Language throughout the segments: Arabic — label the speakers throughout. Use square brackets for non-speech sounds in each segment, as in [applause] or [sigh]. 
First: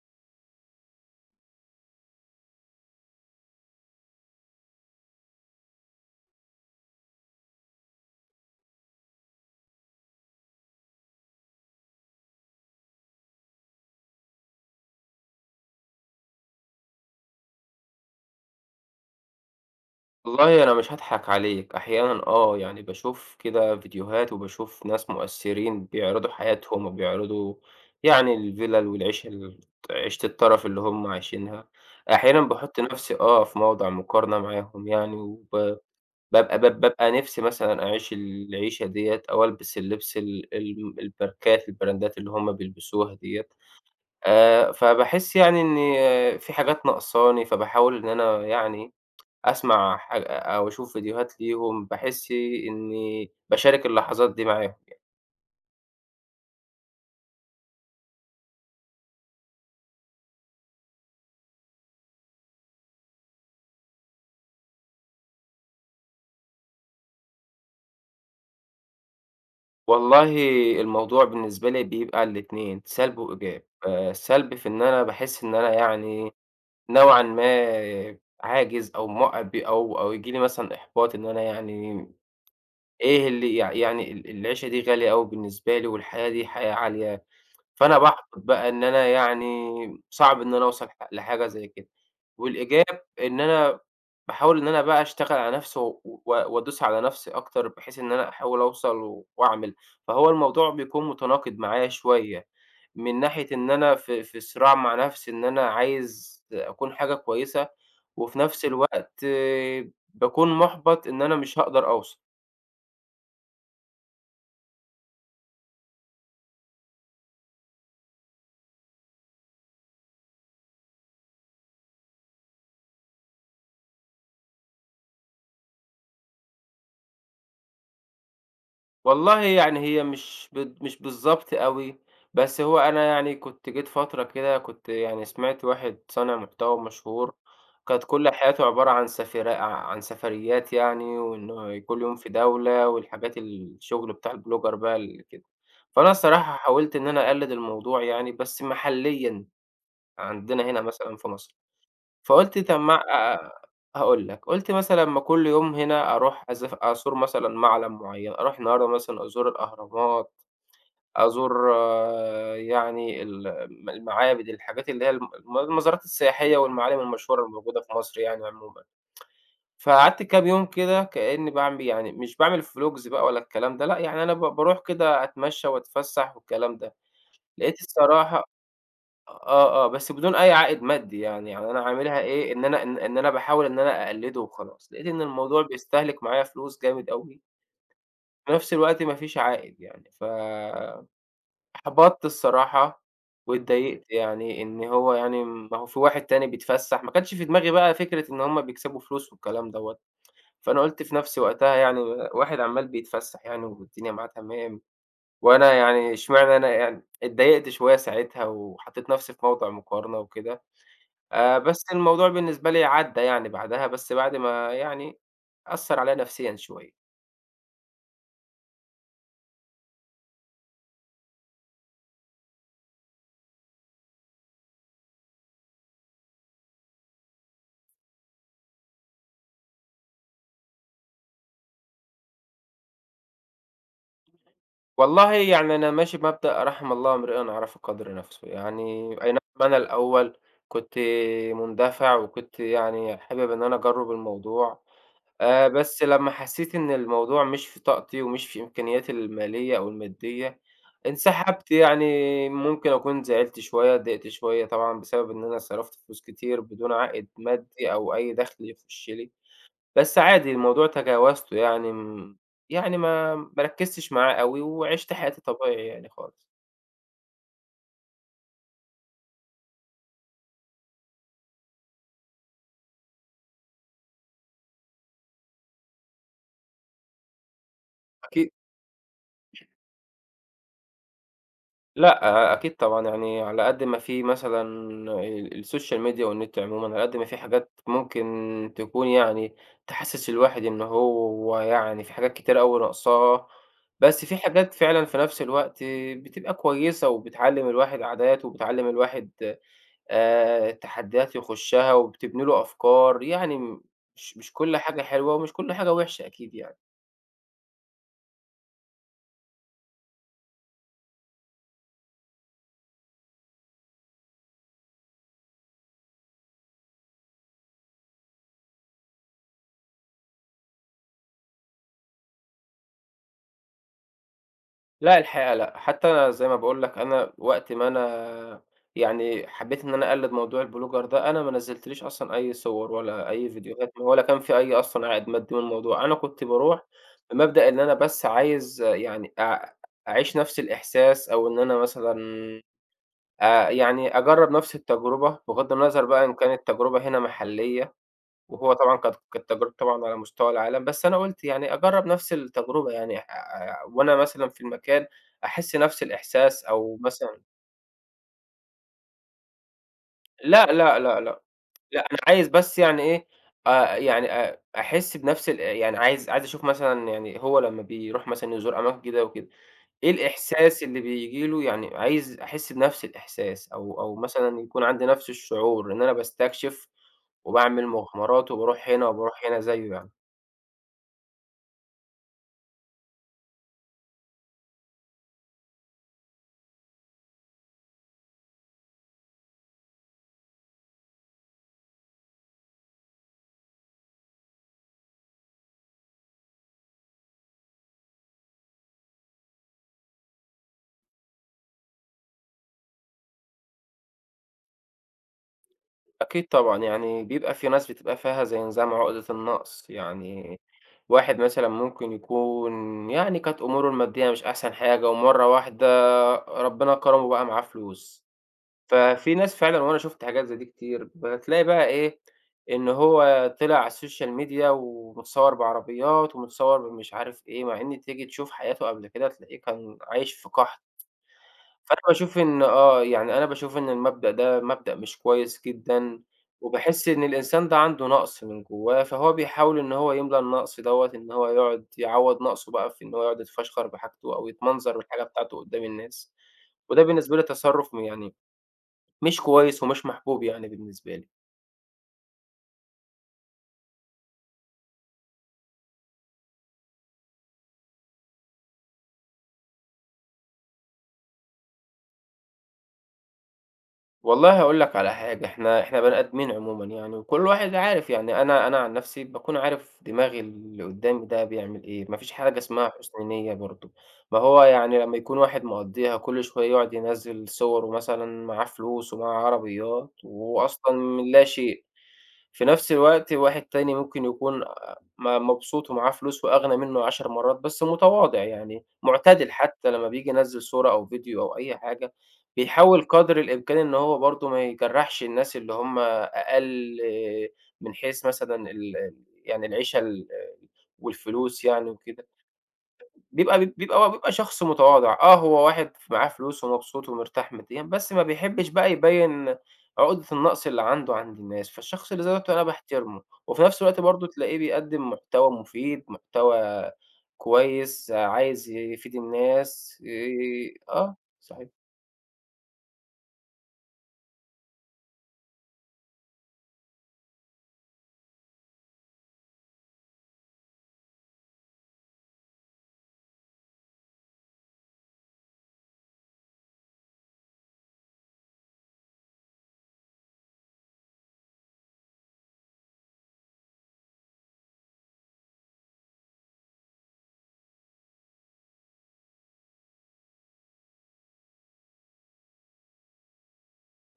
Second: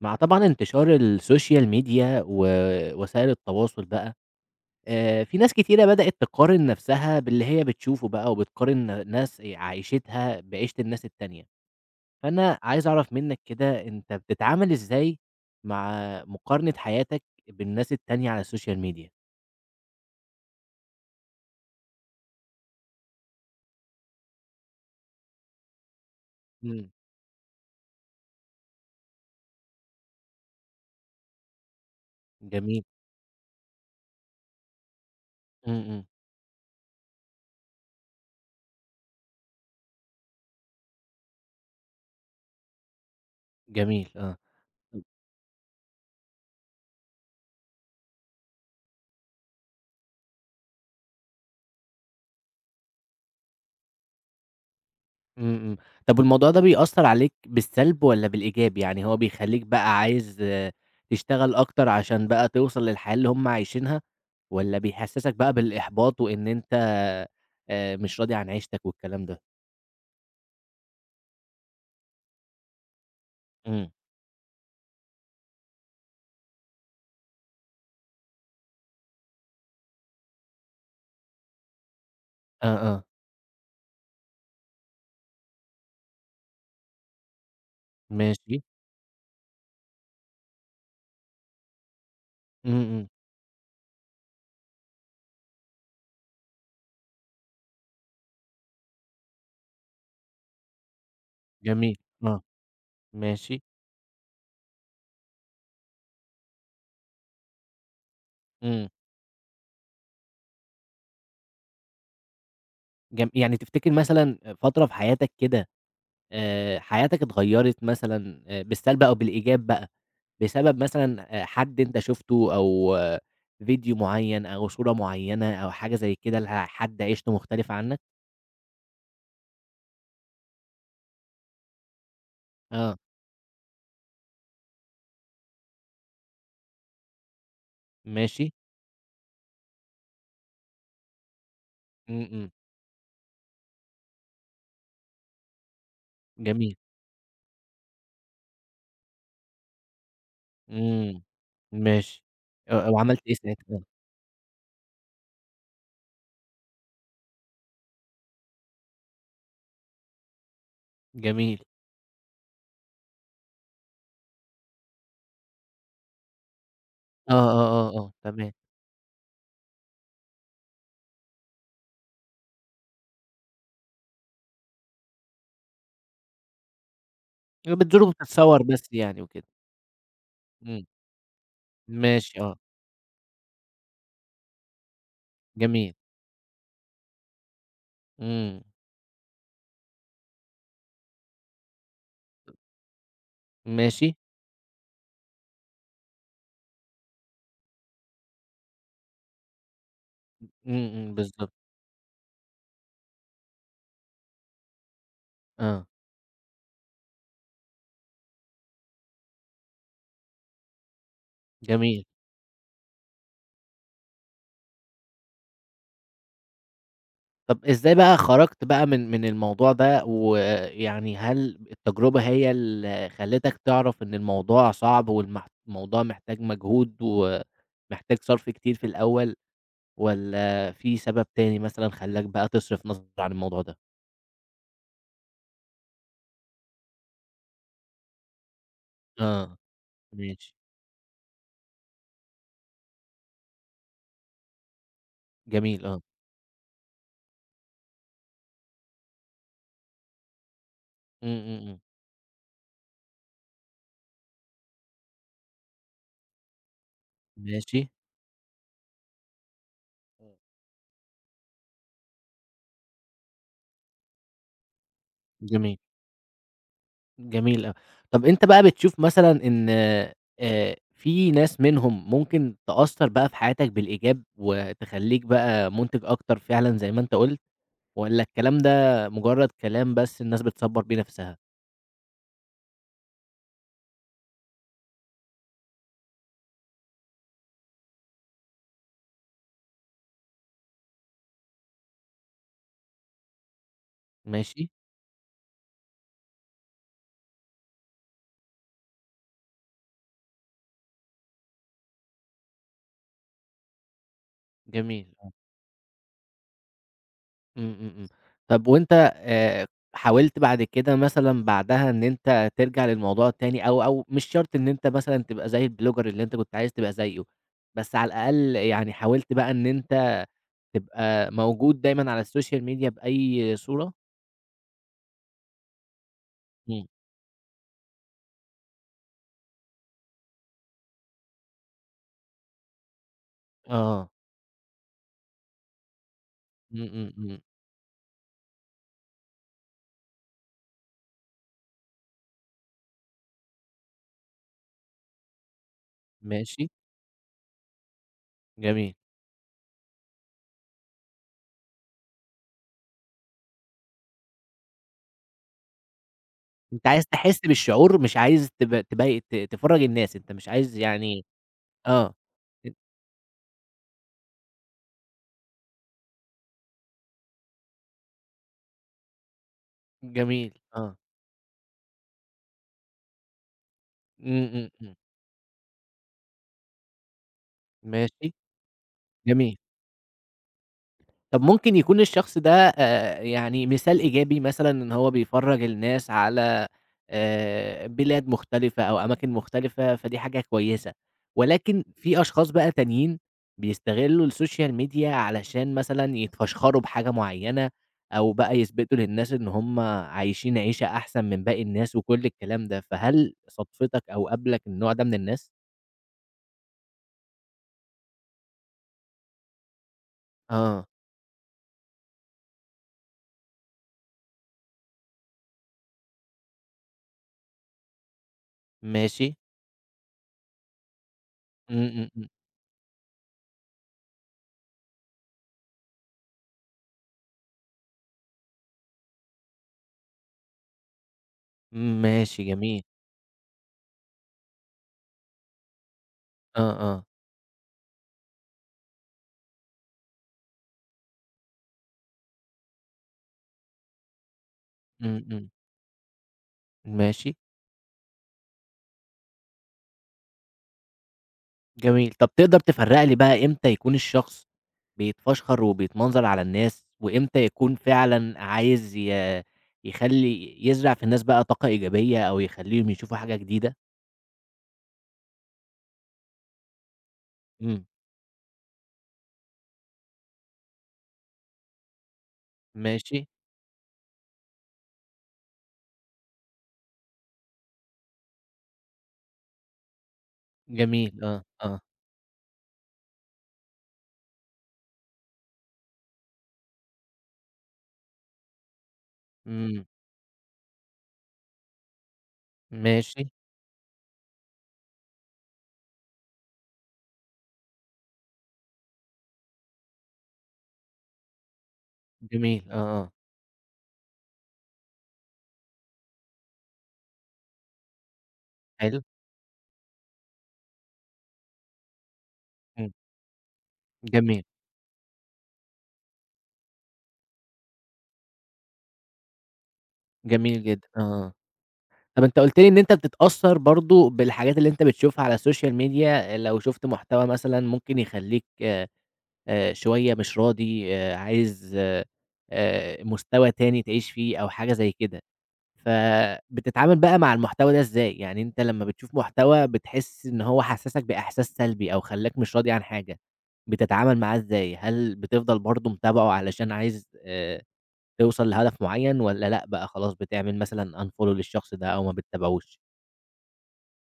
Speaker 1: مع طبعًا انتشار السوشيال ميديا ووسائل التواصُل بقى آآ، في ناس كتيرة بدئت تقارن نَفْسها باللي هي بتشوفه بقى وبتقارن ناس عيشتها بعيشة الناس التانية، فأنا عايز أعرَف منك كده أنت بتتعامل إزاي مع مقارنة حياتك بالناس التانية على السوشيال ميديا؟
Speaker 2: والله أنا مش هاضحَك عليك، أحيانًا آه، يعني باشوف كده فيديوهات وباشوف ناس مؤثّرين بيعرِضوا حياتهم
Speaker 1: إمم.
Speaker 2: وبيعرِضوا يعني الفيلَل والعيشة، الت عيشة الترَف اللي هُم عايشينها أحيانًا باحُط
Speaker 1: جميل.
Speaker 2: نَفْسي، آه في موضوع مقارنة معاهم يعني
Speaker 1: إمم،
Speaker 2: وب
Speaker 1: إمم.
Speaker 2: باب باب بابقى نِفسي مثلًا أعيش العيشة ديّة أو ألبس اللِّبس ال ال الماركات، البراندات اللي هُم بيلبِسوها ديّة
Speaker 1: جميل، آه،
Speaker 2: آآ،
Speaker 1: إمم.
Speaker 2: فباحس يعني إن في حاجات ناقصاني فباحاول إن أنا يعني [tsk] أسمَع ح أ أو أشوف فيديوهات ليهم، باحس إني باشارك اللحظات دي معاهم يعني.
Speaker 1: إمم، إمم، طَب والموضوع ده بيأثّر عليك بالسلب والّا بالإيجاب؟ يعني هو بيخلّيك بقى عايز تشتغل أكتر عشان بقى توصَل للحياة اللي هُم عايشينها؟ والّا بيحسّسك بقى بالإحباط وإن أنت آآ مش راضي عن عيشتك والكلام ده؟
Speaker 2: والله الموضوع بالنسبة لي بيبقى الاتنين، سلْب وإيجاب
Speaker 1: إمم.
Speaker 2: آآ، سلْب في إن أنا باحس إن أنا يعني نوعًا ما عاجز أو م أو أو ييجي لي مثلًا إحباط إن أنا يعني
Speaker 1: آه، آه.
Speaker 2: إيه اللي يع يعني ال العيشة دي غالية أوي بالنسبة لي، والحياة دي حياة عالية فأنا بأُحبَط
Speaker 1: ماشي.
Speaker 2: بقى إن أنا يعني صعب إن أنا أوصَل لح لحاجة زي كده،
Speaker 1: إمم،
Speaker 2: والإيجاب
Speaker 1: إمم.
Speaker 2: إن أنا باحاول إن أنا بقى أشتغل على نفسي و و وأدوس على نَفْسي أكتر بحيث إن أنا أحاول أوصَل وأعمل، فهو الموضوع بيكون متناقض معايا
Speaker 1: جميل، آه،
Speaker 2: شوية من ناحية
Speaker 1: ماشي.
Speaker 2: إن أنا ف في صراع مع نَفْسي إن أنا عايز أكُون حاجة كويسة وفي نَفْس
Speaker 1: إمم.
Speaker 2: الوقت باكون مُحبَط إن أنا مش هاقدَر أوصَل.
Speaker 1: جم يعني تفتكر مثلًا آآ فترة في حياتك كده آآ حياتك اتغيّرت مثلًا آآ بالسلْب أو بالإيجاب بقى، بسبب مثلًا آآ حد أنت شُفته أو فيديو معيّن أو صورة معيّنة أو حاجة زي كده، ل آآ حد عيشته مختلِفة عنك؟
Speaker 2: والله يعني هي مش بت مش بالضبط أوي، بس هو
Speaker 1: آه.
Speaker 2: أنا يعني كنت جيت فترة كده، كنت يعني سمِعت واحد صانع محتوى مشهور كانت كل
Speaker 1: ماشي.
Speaker 2: حياته عبارة عن سفري عن سفريات يعني، وإنّه كل يوم في
Speaker 1: إمم، إمم.
Speaker 2: دولة والحاجات الشغل بتاع البلوجر بقى اللي كده، فأنا الصراحة
Speaker 1: جميل.
Speaker 2: حاولت إن أنا أقلّد الموضوع يعني بس محليًا عندنا هنا مثلًا
Speaker 1: إمم،
Speaker 2: في مصر،
Speaker 1: ماشي،
Speaker 2: فقُلت
Speaker 1: أ
Speaker 2: طَب
Speaker 1: أ
Speaker 2: ما
Speaker 1: وعملت
Speaker 2: اع
Speaker 1: إيه
Speaker 2: آآ
Speaker 1: ساعتها بقى؟
Speaker 2: هاقول لك، قُلت مثلًا ما كل يوم هنا أرُوح أزف أزور مثلًا مَعلَم معيّن أرُوح النهارده مثلًا أزور الأهرامات،
Speaker 1: جميل.
Speaker 2: أزور يعني ال م المعابد، الحاجات اللي هي الم الم المزارات السياحية والمعالِم
Speaker 1: آه،
Speaker 2: المشهورة اللي موجودة
Speaker 1: آه،
Speaker 2: في
Speaker 1: آه، آه،
Speaker 2: مصر يعني
Speaker 1: تمام.
Speaker 2: عمومًا، [tsk] فقعَدت كام يوم كده كأني باعم يعني مش باعمل فلوجز بقى ولا الكلام ده لأ، يعني أنا ب بارُوح كده أتمشّى وأتفسّح والكلام ده،
Speaker 1: آآ
Speaker 2: لقيت
Speaker 1: بتزور
Speaker 2: الصراحة
Speaker 1: وبتتصوّر بس يعني وكده؟
Speaker 2: آه، آه، بس بدون أي عائد
Speaker 1: إمم.
Speaker 2: مادّي يعني، يعني أنا عاملها
Speaker 1: ماشي،
Speaker 2: إيه،
Speaker 1: آه.
Speaker 2: إن أنا إن إن أنا باحاول إن أنا أقلّده وخلاص، لقيت إن الموضوع
Speaker 1: جميل.
Speaker 2: بيستهلِك معايا فلوس جامد أوي. في
Speaker 1: إمم.
Speaker 2: نَفْس الوقت ما فيش عائد يعني، فأُحبَطت الصراحة وإتضايقت
Speaker 1: ماشي.
Speaker 2: يعني إن هو يعني ما هو في واحد تاني بيتفسّح، ما كانش في دماغي بقى فكرة إن هُم بيكسَبوا فلوس والكلام دوّة،
Speaker 1: إمم،
Speaker 2: فأنا قُلت
Speaker 1: إمم،
Speaker 2: في نفسي
Speaker 1: بالضبط.
Speaker 2: وقتها يعني واحد عمّال بيتفسّح يعني والدنيا معاه تمام وأنا
Speaker 1: آه.
Speaker 2: يعني، إشمعنى أنا يعني، اتضايقت شوية ساعتها وحطّيت نَفْسي في موضِع مقارنة وكده آآ، بس
Speaker 1: جميل.
Speaker 2: الموضوع بالنسبة لي عدّى يعني بعدها، بس بعد ما يعني أثّر عليَّ نفسيًا شوية.
Speaker 1: طَب إزاي بقى خرجت بقى من من الموضوع ده، ويعني هل التجربة هي اللي خلّتك تعرف إن الموضوع صعب، والمحت الموضوع محتاج مجهود، و محتاج صرف كتير في الأول، والّا في سبب تاني مثلًا خلاك بقى تصرف نظر عن الموضوع ده؟
Speaker 2: والله يعني أنا ماشي بمبدأ رحم الله امرئٍ عرف قَدر نفسه، يعني أي نعم
Speaker 1: آه،
Speaker 2: أنا الأول
Speaker 1: ماشي.
Speaker 2: كنت مندفع، وكنت يعني حابب إن أنا أجرّب الموضوع، آآ
Speaker 1: جميل، آه.
Speaker 2: بس لمّا حسّيت إن الموضوع مش في طاقتي، ومش في إمكانياتي المالية أو المادية،
Speaker 1: إمم، إمم،
Speaker 2: انسحبت.
Speaker 1: إمم.
Speaker 2: يعني ممكن أكون زعلت شوية، اتضايقت شوية طبعًا، بسبب إن أنا صرفت فلوس كتير بدون عائد
Speaker 1: ماشي.
Speaker 2: مادي، أو أي دخل يخش لي، بس عادي الموضوع تجاوزته، يعني م يعني ما ما ركّزتش معاه أوي، وعِشت حياتي
Speaker 1: آه.
Speaker 2: الطبيعية يعني خالص.
Speaker 1: جميل أ طَب أنت بقى بتشوف مثلًا إن آآ في ناس منهم ممكن تأثر بقى في حياتك بالإيجاب، وتخلّيك بقى مُنتِج أكتر فعلًا زَي ما أنت قُلت، والّا
Speaker 2: أكيد.
Speaker 1: الكلام ده مجرد كلام بس الناس بتصّبر بيه نفسها؟
Speaker 2: لأ أ أكيد طبعًا يعني على قد ما في مثلًا آآ الSocial media والنت عمومًا على قد ما في حاجات ممكن تكون يعني تِحسس الواحد إن هو يعني في حاجات كتيرة أوي ناقصاه. بس في
Speaker 1: ماشي.
Speaker 2: حاجات فعلًا في نفس الوقت بتبقى كويسة وبتعلّم الواحد عادات وبتعلّم الواحد آآ التحديات يخشها وبتبني له أفكار يعني م مش مش كل حاجة
Speaker 1: جميل، آه.
Speaker 2: حلوة ومش كل حاجة وحشة أكيد يعني.
Speaker 1: إمم، إمم، إمم. طب وأنت آآ حاولت بعد كده مثلًا بعدها إن أنت ترجع للموضوع التاني أو أو مش شرط إن أنت مثلًا تبقى زي الBlogger اللي أنت كنت عايز تبقى زيّه، بس على الأقل يعني حاولت بقى إن أنت تبقى موجود دايمًا على الSocial media بأي صورة؟
Speaker 2: لأ الحقيقة لأ، حتى زي ما باقول
Speaker 1: إمم.
Speaker 2: لك أنا وقت ما أنا يعني حبيّت إن أنا أقلّد موضوع الBlogger ده أنا ما نزّلتليش أصلًا أي صور ولا أي فيديوهات
Speaker 1: آه.
Speaker 2: ولا كان في أي أصلًا عائد مادّي من الموضوع. أنا كنت
Speaker 1: إمم،
Speaker 2: باروح
Speaker 1: إمم، إمم.
Speaker 2: بمبدأ إن أنا بس عايز يعني أع أعيش نفس الإحساس أو إن أنا مثلًا أ يعني أجرب نفس التجربة، بغض النظر بقى إن كانت
Speaker 1: ماشي.
Speaker 2: التجربة هنا محلية وهو
Speaker 1: جميل.
Speaker 2: طبعًا ك كانت تجربة طبعًا على مستوى العالم، بس أنا قُلت يعني أجرّب نفس التجربة يعني آآ وأنا مثلًا في المكان أحس نفس الإحساس
Speaker 1: أنت
Speaker 2: أو
Speaker 1: عايز تحس
Speaker 2: مثلًا
Speaker 1: بالشعور مش عايز تب تبي ت تفرّج الناس، أنت مش
Speaker 2: لأ
Speaker 1: عايز
Speaker 2: لأ لأ
Speaker 1: يعني
Speaker 2: لأ. لأ،
Speaker 1: آه.
Speaker 2: أنا عايز
Speaker 1: أ
Speaker 2: بس يعني إيه أ يعني أ أحسّ بنفس الا يعني عايز عايز أشوف مثلًا يعني هو لمّا بيروح مثلًا يزور أماكن جديدة وكده، إيه
Speaker 1: جميل
Speaker 2: الإحساس
Speaker 1: آه.
Speaker 2: اللي بييجي له؟ يعني عايز أحسّ بنفْس الإحساس أو أو
Speaker 1: إمم،
Speaker 2: مثلًا
Speaker 1: إمم،
Speaker 2: يكون
Speaker 1: إمم.
Speaker 2: عندي نفس الشعور إن أنا باستكشف وباعمل
Speaker 1: ماشي.
Speaker 2: مغامرات وباروح هنا وباروح
Speaker 1: جميل.
Speaker 2: هنا زيّه يعني.
Speaker 1: طَب ممكن يكون الشخص ده آآ يعني مثال إيجابي مثلًا، إن هو بيفرّج الناس على آآ بلاد مختلِفة أو أماكن مختلِفة، فدي حاجة كويّسة. ولكن في أشخاص بقى تانيين، بيستغلوا الsocial media علشان مثلًا يتفشخروا بحاجة معيّنة، أو بقى يثبِتوا للناس إن هُم عايشين عيشة أحسَن من باقى الناس، وكل الكلام ده. فهل صادفِتك أو قابلك النوع ده من الناس؟
Speaker 2: أكيد طبعًا، يعني بيبقى في ناس بتبقى فيها زي نظام عُقدة النقص، يعني
Speaker 1: آه.
Speaker 2: واحد مثلًا ممكن يكون، يعني كانت أمُوره المادّية مش أحسن حاجة، ومرّة واحدة ربنا كرمه وبقى معاه فلوس. ففي
Speaker 1: ماشي.
Speaker 2: ناس فعلًا، وأنا شُفت حاجات زي دي كتير، بتلاقي
Speaker 1: إمم،
Speaker 2: بقى
Speaker 1: إمم،
Speaker 2: إيه،
Speaker 1: إمم.
Speaker 2: إن هو طلِع على الsocial media ومتصوّر بعربيات ومتصوّر بمش عارف إيه، مع إن تيجي تشوف حياته قبل كده تلاقيه كان عايش في قحْط. فأنا باشوف
Speaker 1: ماشي
Speaker 2: إن
Speaker 1: جميل.
Speaker 2: آه، يعني أنا باشوف إن المبدأ ده مبدأ مش كويس جدًا.
Speaker 1: آه، آه.
Speaker 2: وباحس إن الإنسان ده عنده نقْص من جوّاه، فهو بيحاول إن هو يملى النقْص دوّة، إن هو يقعُد يعوّض نقْصه بقى في إن هو يقعُد يتفشخَر بحاجته أو يتمنظَر بالحاجة
Speaker 1: إمم، إمم.
Speaker 2: بتاعته قُدّام الناس. وده
Speaker 1: ماشي.
Speaker 2: بالنسبة لي تصرُّف م يعني، مش كويّس ومش محبوب يعني بالنسبة لي.
Speaker 1: جميل، طَب تقدر تفرّق لي بقى، إمتى يكون الشخص بيتفشّخر وبيتمنظر على الناس، وإمتى يكون فعلًا عايز ي يخلّي، يزرع في الناس بقى طاقة إيجابية، أو يخليهم يشوفوا حاجة جديدة؟
Speaker 2: والله هاقول لك على حاجة، إحنا إحنا بني آدمين عمومًا، يعني، وكل واحد
Speaker 1: إمم.
Speaker 2: عارف، يعني أنا أنا عن نفسي، باكون عارف دماغ اللي قدامي ده بيعمل إيه، ما فيش حاجة اسمها حُسن
Speaker 1: ماشي.
Speaker 2: نية برضه، ما هو يعني لما يكون واحد مقضّيها كل شوية يقعد ينزِّل صُوَرُه، مثلًا، معاه فلوس، ومعاه عربيات، وهو أصلًا من
Speaker 1: جميل آه، آه.
Speaker 2: اللاشيء، في نفس الوقت واحد تاني ممكن يكون م مبسوط، ومعاه فلوس، وأغنى منه 10 مرات، بس متواضع، يعني معتدل،
Speaker 1: إمم.
Speaker 2: حتى لما بييجي ينول صورة أو فيديو أو أي حاجة، بيحاول
Speaker 1: ماشي.
Speaker 2: قدر الإمكان إن هو برضه ما يجرّحش الناس اللي هُم أقل من حيث، مثلًا، ال ال يعني العيشة ال والفلوس، يعني وكده.
Speaker 1: جميل آه، آه.
Speaker 2: بيبقى بيبقى بيبقى شخص متواضع، آه، هو واحد معاه فلوس، ومبسوط، ومرتاح ماديًا، بس ما بيحبش بقى
Speaker 1: حلو.
Speaker 2: يبين عقدة النقص اللي عنده عند الناس. فالشخص اللي زي دوّة أنا
Speaker 1: إمم.
Speaker 2: باحترمه. وفي نفس الوقت برضه
Speaker 1: جميل.
Speaker 2: تلاقيه بيقدم محتوى مفيد، محتوى كويس، عايز يفيد الناس.
Speaker 1: جميل
Speaker 2: آآ
Speaker 1: جدًا، آه،
Speaker 2: آه،
Speaker 1: آه،
Speaker 2: صحيح.
Speaker 1: طَب أنت قُلت لي إن أنت بتتأثر برضه بالحاجات اللي أنت بتشوفها على السوشيال ميديا. لو شُفت محتوى، مثلًا، ممكن يخليك، آآ، شوية مش راضي، آآ، عايز، آآ، مستوى تاني تعيش فيه أو حاجة زي كده، فبتتعامل بقى مع المحتوى ده إزاي؟ يعني أنت لمّا بتشوف محتوى، بتحس إن هو حسسك بإحساس سلبي، أو خلّاك مش راضي عن حاجة، بتتعامل معاه إزاي؟ هل بتفضل برضه متابعه علشان عايز، آآ، توصل لهدف معين، والّا لأ بقى، خلاص، بتعمِل مثلًا unfollow للشخص ده، أو ما بتابعوش؟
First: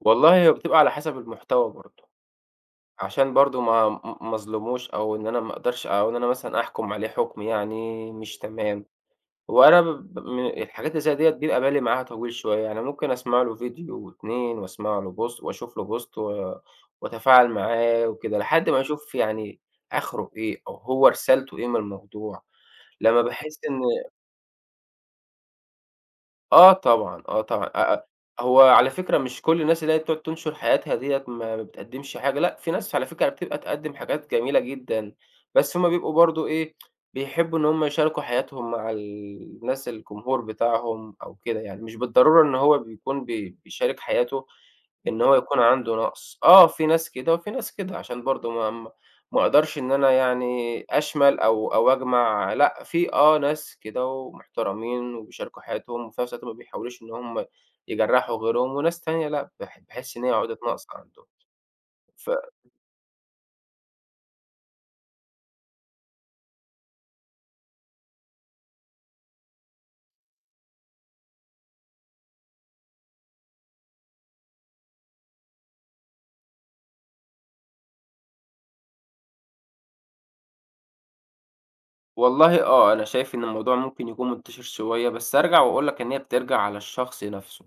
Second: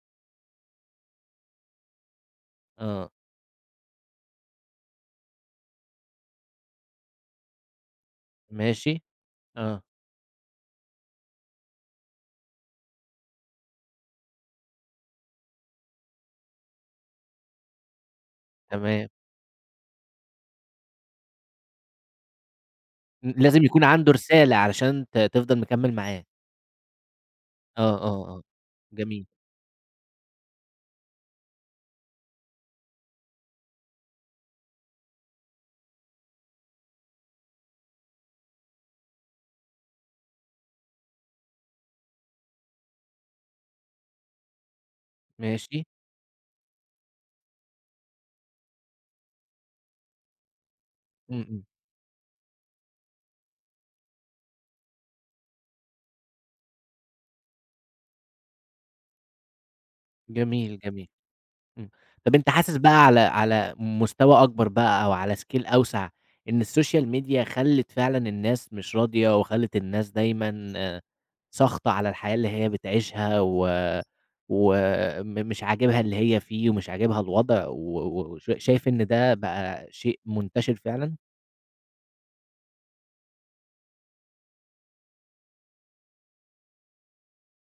Speaker 2: والله، هي بتبقي على حسب المحتوى برضه،
Speaker 1: آه.
Speaker 2: عشان برضه ما م ما أظلِمهوش أو إن أنا ما أقدَرش، أو إن أنا مثلًا أحكُم عليه حُكم يعني مش تمام،
Speaker 1: ماشي،
Speaker 2: هو أنا
Speaker 1: آه.
Speaker 2: ب ب من الحاجات زيّ ديّة بيبقى بالي معاها طويل شوية، يعني ممكن أسمَع له فيديو و2 وأسمَع له Post وأشوف له Post و وأتفاعل معاه وكده لحد ما
Speaker 1: تمام.
Speaker 2: أشوف يعني آخرُه إيه؟ أو هو رسالته إيه من الموضوع؟ لمّا
Speaker 1: ل
Speaker 2: باحس
Speaker 1: لازم
Speaker 2: إن
Speaker 1: يكون عنده رسالة علشان ت تفضَل مكمِّل معاه.
Speaker 2: آه طبعًا، آه طبعًا، أ
Speaker 1: آه،
Speaker 2: أ
Speaker 1: آه، آه،
Speaker 2: هو على فكرة
Speaker 1: جميل.
Speaker 2: مش كل الناس اللي هي بتقعُد تنشُر حياتها ديّة ما بتقدّمش حاجة، لأ في ناس على فكرة بتبقى تقدِّم حاجات جميلة جدًا بس هُم بيبقوا برضه إيه، [tsk] بيحبّوا إن هُم يشاركوا حياتهم مع ال الناس الجمهور بتاعهم أو كده يعني، مش بالضرورة إن هو بيكون بي بيشارك حياته إن هو يكون
Speaker 1: ماشي.
Speaker 2: عنده نقْص، آه في ناس كده وفي ناس كده عشان برضه ما ما أقدَرش إن أنا يعني
Speaker 1: إمم،
Speaker 2: أشمَل
Speaker 1: إمم.
Speaker 2: أو أو أجمَع، لأ في آه ناس كده ومحترَمين وبيشاركوا حياتهم في نَفْس الوقت، ما بيحاولوش إن هُم يجرّحوا غيرهم وناس تانية لأ، باح باحس إن هي عُقدة
Speaker 1: جميل،
Speaker 2: نقْص
Speaker 1: جميل.
Speaker 2: عندهم.
Speaker 1: إمم،
Speaker 2: ف
Speaker 1: طَب أنت حاسس بقى على على مستوى أكبر بقى أو على Scale أوسَع، إن الSocial Media خلّت فعلًا الناس مش راضية وخلّت الناس دايمًا ساخطة على الحياة اللي هي بتعيشها و وم مش عاجبها اللي هي فيه ومش عاجبها الوضع و وش شايف إن ده بقى شيء منتشِر فعلًا؟
Speaker 2: والله، آه، أنا شايف إن الموضوع ممكن يكون منتشر شوية، بس هارجع وأقول لك إن هي بترجع على الشخص نفسه.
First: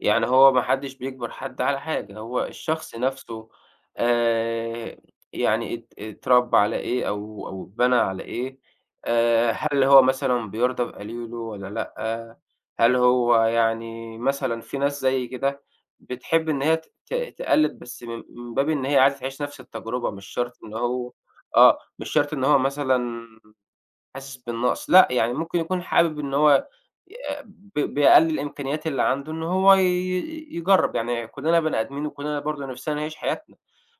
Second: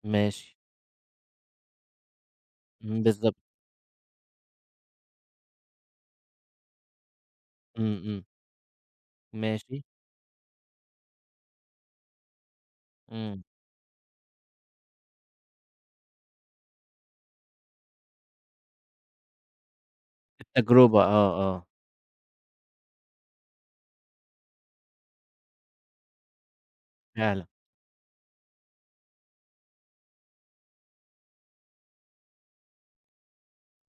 Speaker 2: يعني هو
Speaker 1: ماشي.
Speaker 2: ما حدش بيجبر حد على حاجة، هو الشخص
Speaker 1: إمم بالضبط.
Speaker 2: نفسه، آآ، يعني اتر اتربّى على إيه، أو أو اتبنى
Speaker 1: إمم،
Speaker 2: على
Speaker 1: إمم.
Speaker 2: إيه، آآ، هل
Speaker 1: ماشي.
Speaker 2: هو مثلًا بيرضى بقليله والّا لأ، هل هو،
Speaker 1: إمم.
Speaker 2: يعني مثلًا، في ناس زيي كده، بتحب إن هي ت ت تقلد، بس من من باب إن هي عايزة تعيش نفس التجربة، مش شرط إن
Speaker 1: التجربة
Speaker 2: هو
Speaker 1: آه، آه.
Speaker 2: آه، مش شرط إن هو مثلًا حاسس بالنقص، لأ، يعني ممكن يكون حابب إن هو ي
Speaker 1: فعلًا.
Speaker 2: ب بأقل الإمكانيات اللي عنده، إن هو ي يجرب يعني، كلنا بني آدمين، وكلنا برضه نفسنا نعيش حياتنا،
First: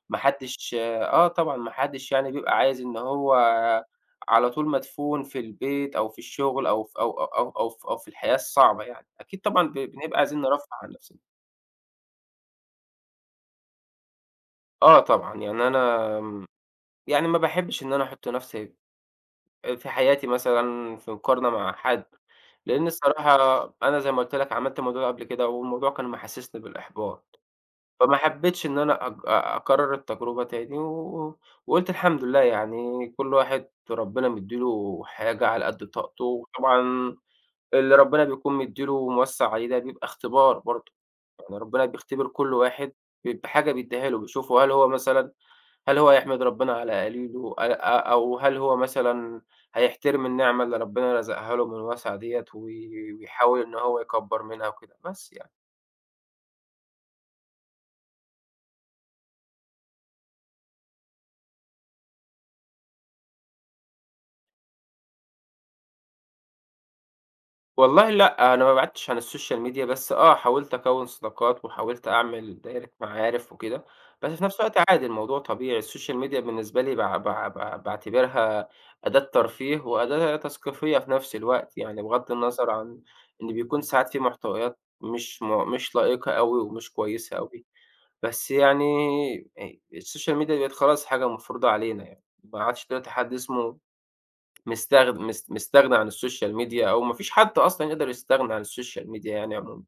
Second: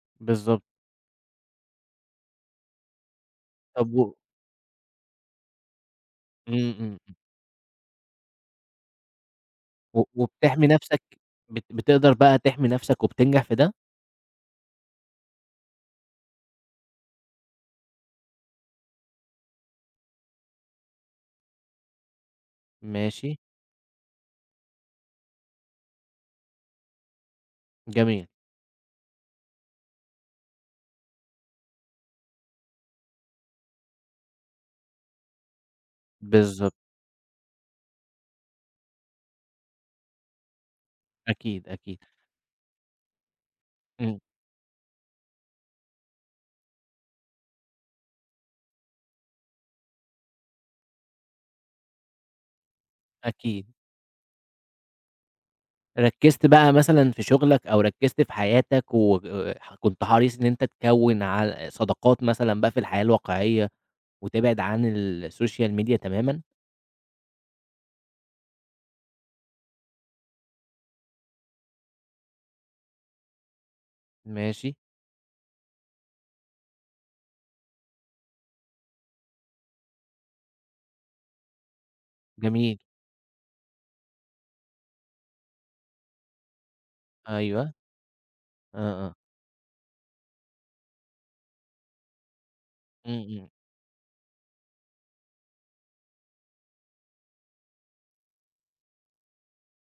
Speaker 2: ما
Speaker 1: بالضبط.
Speaker 2: حدش آه، طبعًا ما حدش، يعني، بيبقى عايز إن هو
Speaker 1: طب و
Speaker 2: على طول مدفون في البيت، أو في
Speaker 1: إمم،
Speaker 2: الشغل، أو
Speaker 1: إمم،
Speaker 2: ف أو
Speaker 1: إمم.
Speaker 2: أو أو أو في الحياة الصعبة يعني، أكيد، طبعًا، ب
Speaker 1: و
Speaker 2: بنبقى عايزين نرفه
Speaker 1: وبتحمي
Speaker 2: عن
Speaker 1: نفسك.
Speaker 2: نفسنا.
Speaker 1: بت بتقدر بقى تحمي نفسك وبتنجح في ده؟
Speaker 2: آه، طبعًا، يعني أنا يعني، ما باحبش إن أنا أحط نفسي آآ، في حياتي مثلًا، في مقارنة مع حد. لأن
Speaker 1: ماشي.
Speaker 2: الصراحة أنا زي ما قُلت لك، عملت الموضوع ده قبل كده، والموضوع كان محسسني بالإحباط؛ فما
Speaker 1: جميل.
Speaker 2: حبيتش إن أنا أك آآ أكرر التجربة تاني، و وقُلت الحمد لله، يعني كل واحد ربنا مدّي له حاجة على قد طاقته،
Speaker 1: بالضبط.
Speaker 2: وطبعًا، اللي ربنا بيكون مدّي له وموسّع عليه، ده بيبقى اختبار برضه. يعني
Speaker 1: أكيد،
Speaker 2: ربنا
Speaker 1: أكيد.
Speaker 2: بيختبر كل واحد ب بحاجة بيدّيها له،
Speaker 1: إمم.
Speaker 2: بيشوفه هل هو، مثلًا هل هو هيحمد ربنا على قليله، آآ أ أو هل هو مثلًا هيحترم النعمة اللي ربنا رَزَقها له من وسَع دِيَة، وي ويحاول
Speaker 1: أكيد.
Speaker 2: إن هو يكبر منها، وكده بس يعني.
Speaker 1: ركّزت بقى مثلًا في شُغلك أو ركّزت في حياتك و وكنت حريص إن أنت تكوّن عل صداقات مثلًا بقى في الحياة الواقعية وتبعِد عن السوشيال ميديا تمامًا؟
Speaker 2: والله لأ، أنا ما بعِدتش عن السوشيال ميديا بس آه حاولت أكوّن صداقات، وحاولت أعمل دايرة معارِف وكده، بس في نفس
Speaker 1: ماشي.
Speaker 2: الوقت عادي الموضوع طبيعي السوشيال ميديا بالنسبة لي باع باع باع باعتبرها أداة ترفيه وأداة تثقيفية في نَفْس الوقت يعني، بغض النظر
Speaker 1: جميل.
Speaker 2: عن إن بيكون ساعات في محتويات مش م مش لائقة أوي ومش كويسة أوي
Speaker 1: أيوه.
Speaker 2: بس
Speaker 1: آه،
Speaker 2: يعني
Speaker 1: آه.
Speaker 2: آآ السوشيال ميديا بقِت خلاص حاجة مفروضه علينا يعني، ما عادش دلوقتي
Speaker 1: إمم،
Speaker 2: حد
Speaker 1: إمم.
Speaker 2: اسمه مستغ مست مستغني عن السوشيال ميديا أو ما فيش حد أصلًا يقدَر يستغنى عن السوشيال ميديا يعني عمومًا.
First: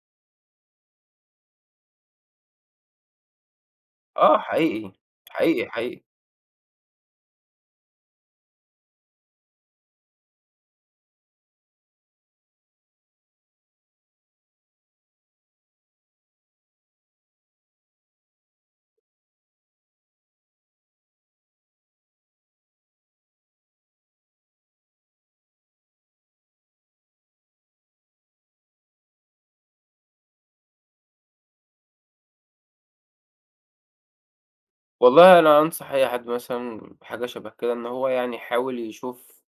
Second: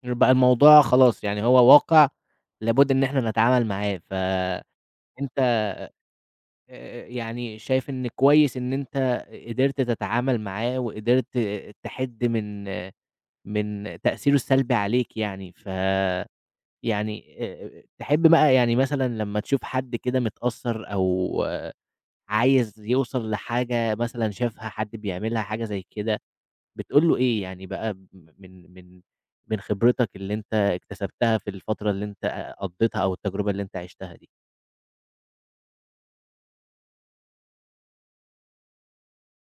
Speaker 1: [unintelligible] بقى الموضوع خلاص، يعني هو واقِع لابُد إن إحنا نتعامل معاه،
Speaker 2: آه
Speaker 1: فأنت
Speaker 2: حقيقي، حقيقي، حقيقي.
Speaker 1: آآ يعني شايف إن كويس إن أنت قدِرت تتعامل معاه وقدِرت تحِد من من تأثيره السلبي عليك يعني، فيعني آآ تحِب بقى يعني مثلًا لمّا تشوف حد كده متأثّر أو عايز يُوصَل لحاجة مثلًا شافها حد بيعملها حاجة زي كده بتقول له إيه؟ يعني بقى م من من من خِبرتك اللي أنت اكتسبتها في الفترة اللي أنت قضّيتها أو التجربة اللي أنت عِشتها دي؟
Speaker 2: والله أنا أنصح أي حد مثلًا حاجة شبه كده، إن هو يعني يحاول يشوف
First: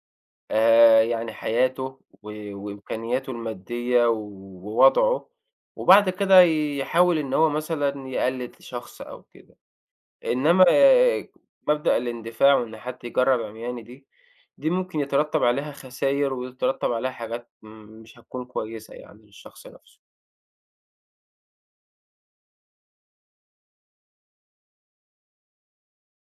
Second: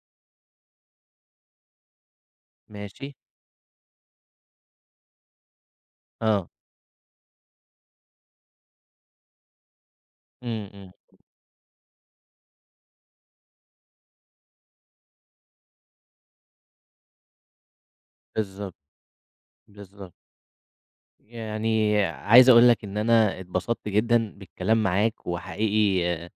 Speaker 2: آآ يعني حياته و
Speaker 1: ماشي.
Speaker 2: وإمكانياته المادّية ووضعه وبعد كده
Speaker 1: آه.
Speaker 2: يحاول إن هو مثلًا يقلِّد شخص أو كده، إنما
Speaker 1: إمم، إمم.
Speaker 2: مبدأ الإندفاع وإن حد يجرّب عِمياني دي، دي ممكن يترتَّب عليها خساير، ويترتَّب عليها حاجات م مش هتكون
Speaker 1: بالضبط،
Speaker 2: كويسة يعني للشخص نَفْسه.
Speaker 1: بالضبط. يعني عايز أقول لك إن أنا اتبسطت جدًا بالكلام معاك وحقيقي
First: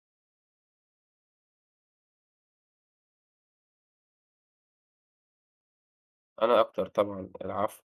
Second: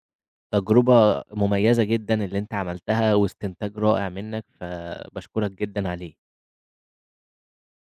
Speaker 1: تجرُبة مميّزة جدًا اللي أنت عملتها واستنتاج رائع منك فباشكرك جدًا عليه.
Speaker 2: أنا أكتر طبعًا، العفو.